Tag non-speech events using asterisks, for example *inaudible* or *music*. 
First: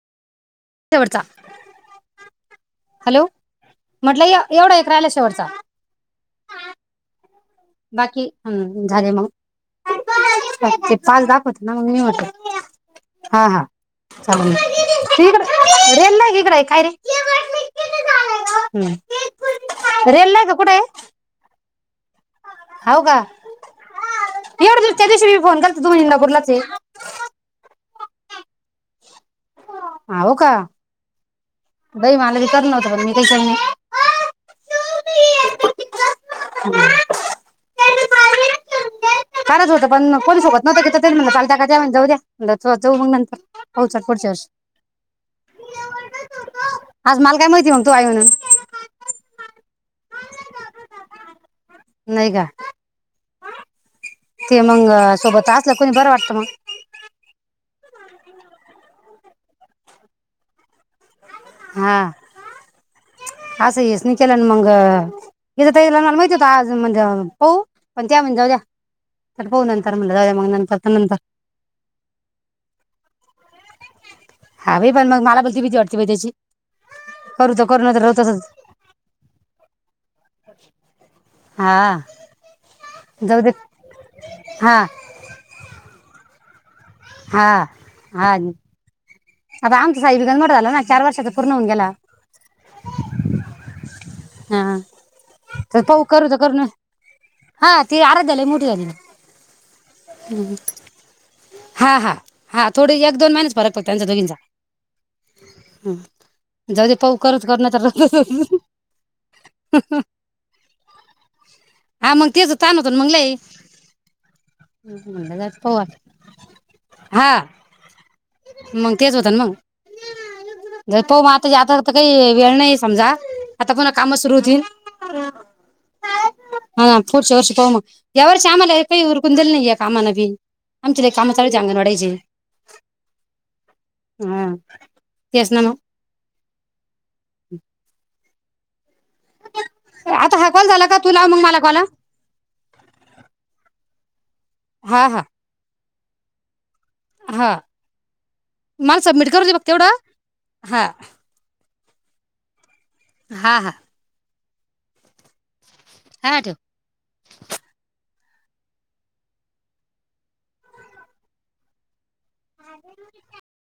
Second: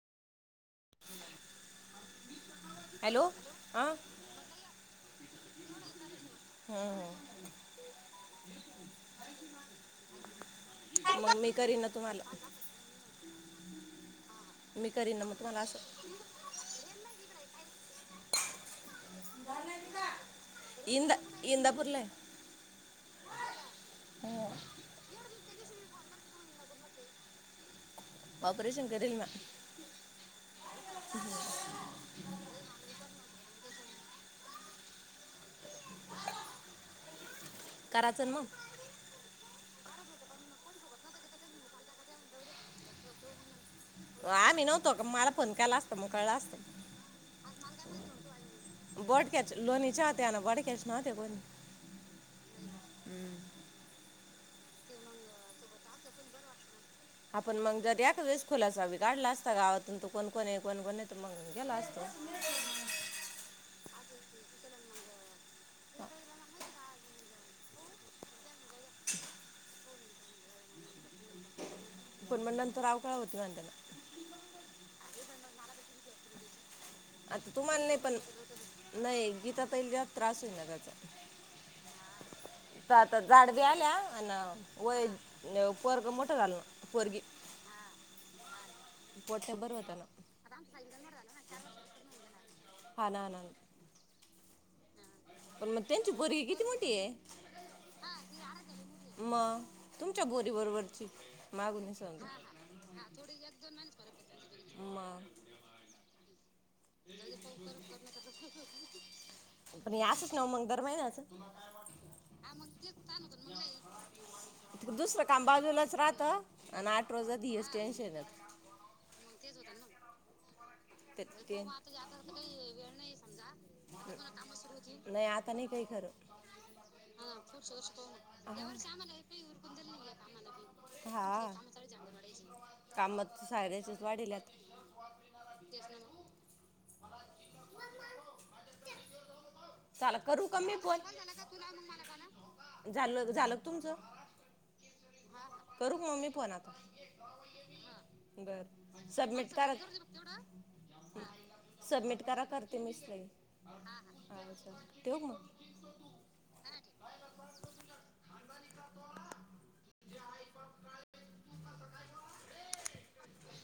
शेवटचा हॅलो हां म्हटलं य एवढ एक राहिल शेवटचा. चा हु हूं बाकी अम झालय मग पाच मग दाखवत ना करीन मग मी होत तुम्हाला हा हा चाल मी करीन त ना मग इकड तुम्हाला असं रेल नायी इकड काय रे? *unintelligible* हं इंद इंदा *unintelligible* हाव का एवढ दिवस त्या दिवशी मी फोन केलता तुम्ही इंदापूरला *inaudible* व ऑपरेशन करेल ना. हावो का? बई मला विचार नव्हता पण मी काही स हम्म कराच न मग काराच होत पण कोणी सोबत नव्हत की तरी ते म्हलं चालत्या का त्या म्हणल्या जाऊ द्या म्हणल जाऊ मग नंतर. पाहू चल पुढच्या वर्षी आमी नवतो का? मला फोन केला असता मग कळल असत. आज मला काय माहिती मग तू आई म्हणून बोडक्याच लोणीच्या होत्या ना बोडक्याच नव्हत्या कोणी नाही का अम ते मंग सोबत असल कोणी बर वाटत मगं आपण मग जर ते एखाद्या वेस खुलासा वी काढला असता गावातून तो कोण कोण ये, कोण कोण न हा अस हेच नाही केलन मंग इथ इला मला माहिती होत आज म्हणजे हाऊ पण त्या म्हण जाऊ द्या तर पाहू नंतर म्हलं जाऊ द्या मग नंतर तर नंतर. पण मग नंतर अवकळा होती म्हण त्यांना ती भीती वाटते बई ती आता तुम्हाला नाइ पण तसंच नाइ पण गीता ताईला जास्त त्रास होतयना त्याचा हा तर आता जाऊ दे जाडवी आल्या हा वय पोरग मोठ झाल ना पोरगी हां हां वर्षाचा पूर्ण होऊन गेला *inaudible* हा आ. पण त्यांची पोरगी किती मोठी आहे. हा ती आराध झाली मोठी झाली ना. मग तुमच्या पोरीबरोबरची. *inaudible* मग हा हा हा थोडे एक दोन महिनेच फरक पडतो त्यांचा दोघींचा जाऊदे पाहू करू तर करू नाही तर राहू देऊ. पण हे असंच ना मग दर महिन्याचं हा म तेच ताण होतो ना मग लय जाऊदे पाहू आता. आता आठ रोज हा जाते हेच टेन्शन. मग तेच होतं ना मंग. पाहू ते मग आताचा ते आतातर काही वेळ नाही समजा आता पुन्हा काम सुरू होतील. नाही आता नाही काही खरं हं पुढच्या वर्षी पाहू मग यावर्षी आम्हाला एकही उरकून दिलं नाही या कामाने आमची लय काम चालली ती अंगणवाडीची. काम साऱ्यांचेच हा वाढील्यात. *inaudible* चाला आता करू हा की कॉल मी झाला का बंद तू लाव मग मला कॉल झालं झालं तुमचं. हा हा. करू मम्मी फोनाक. हा. माल सबमिट करू दे बग तेवढं. *inaudible* *inaudible* हा हा ठेव मग. हा ठेव. *inaudible*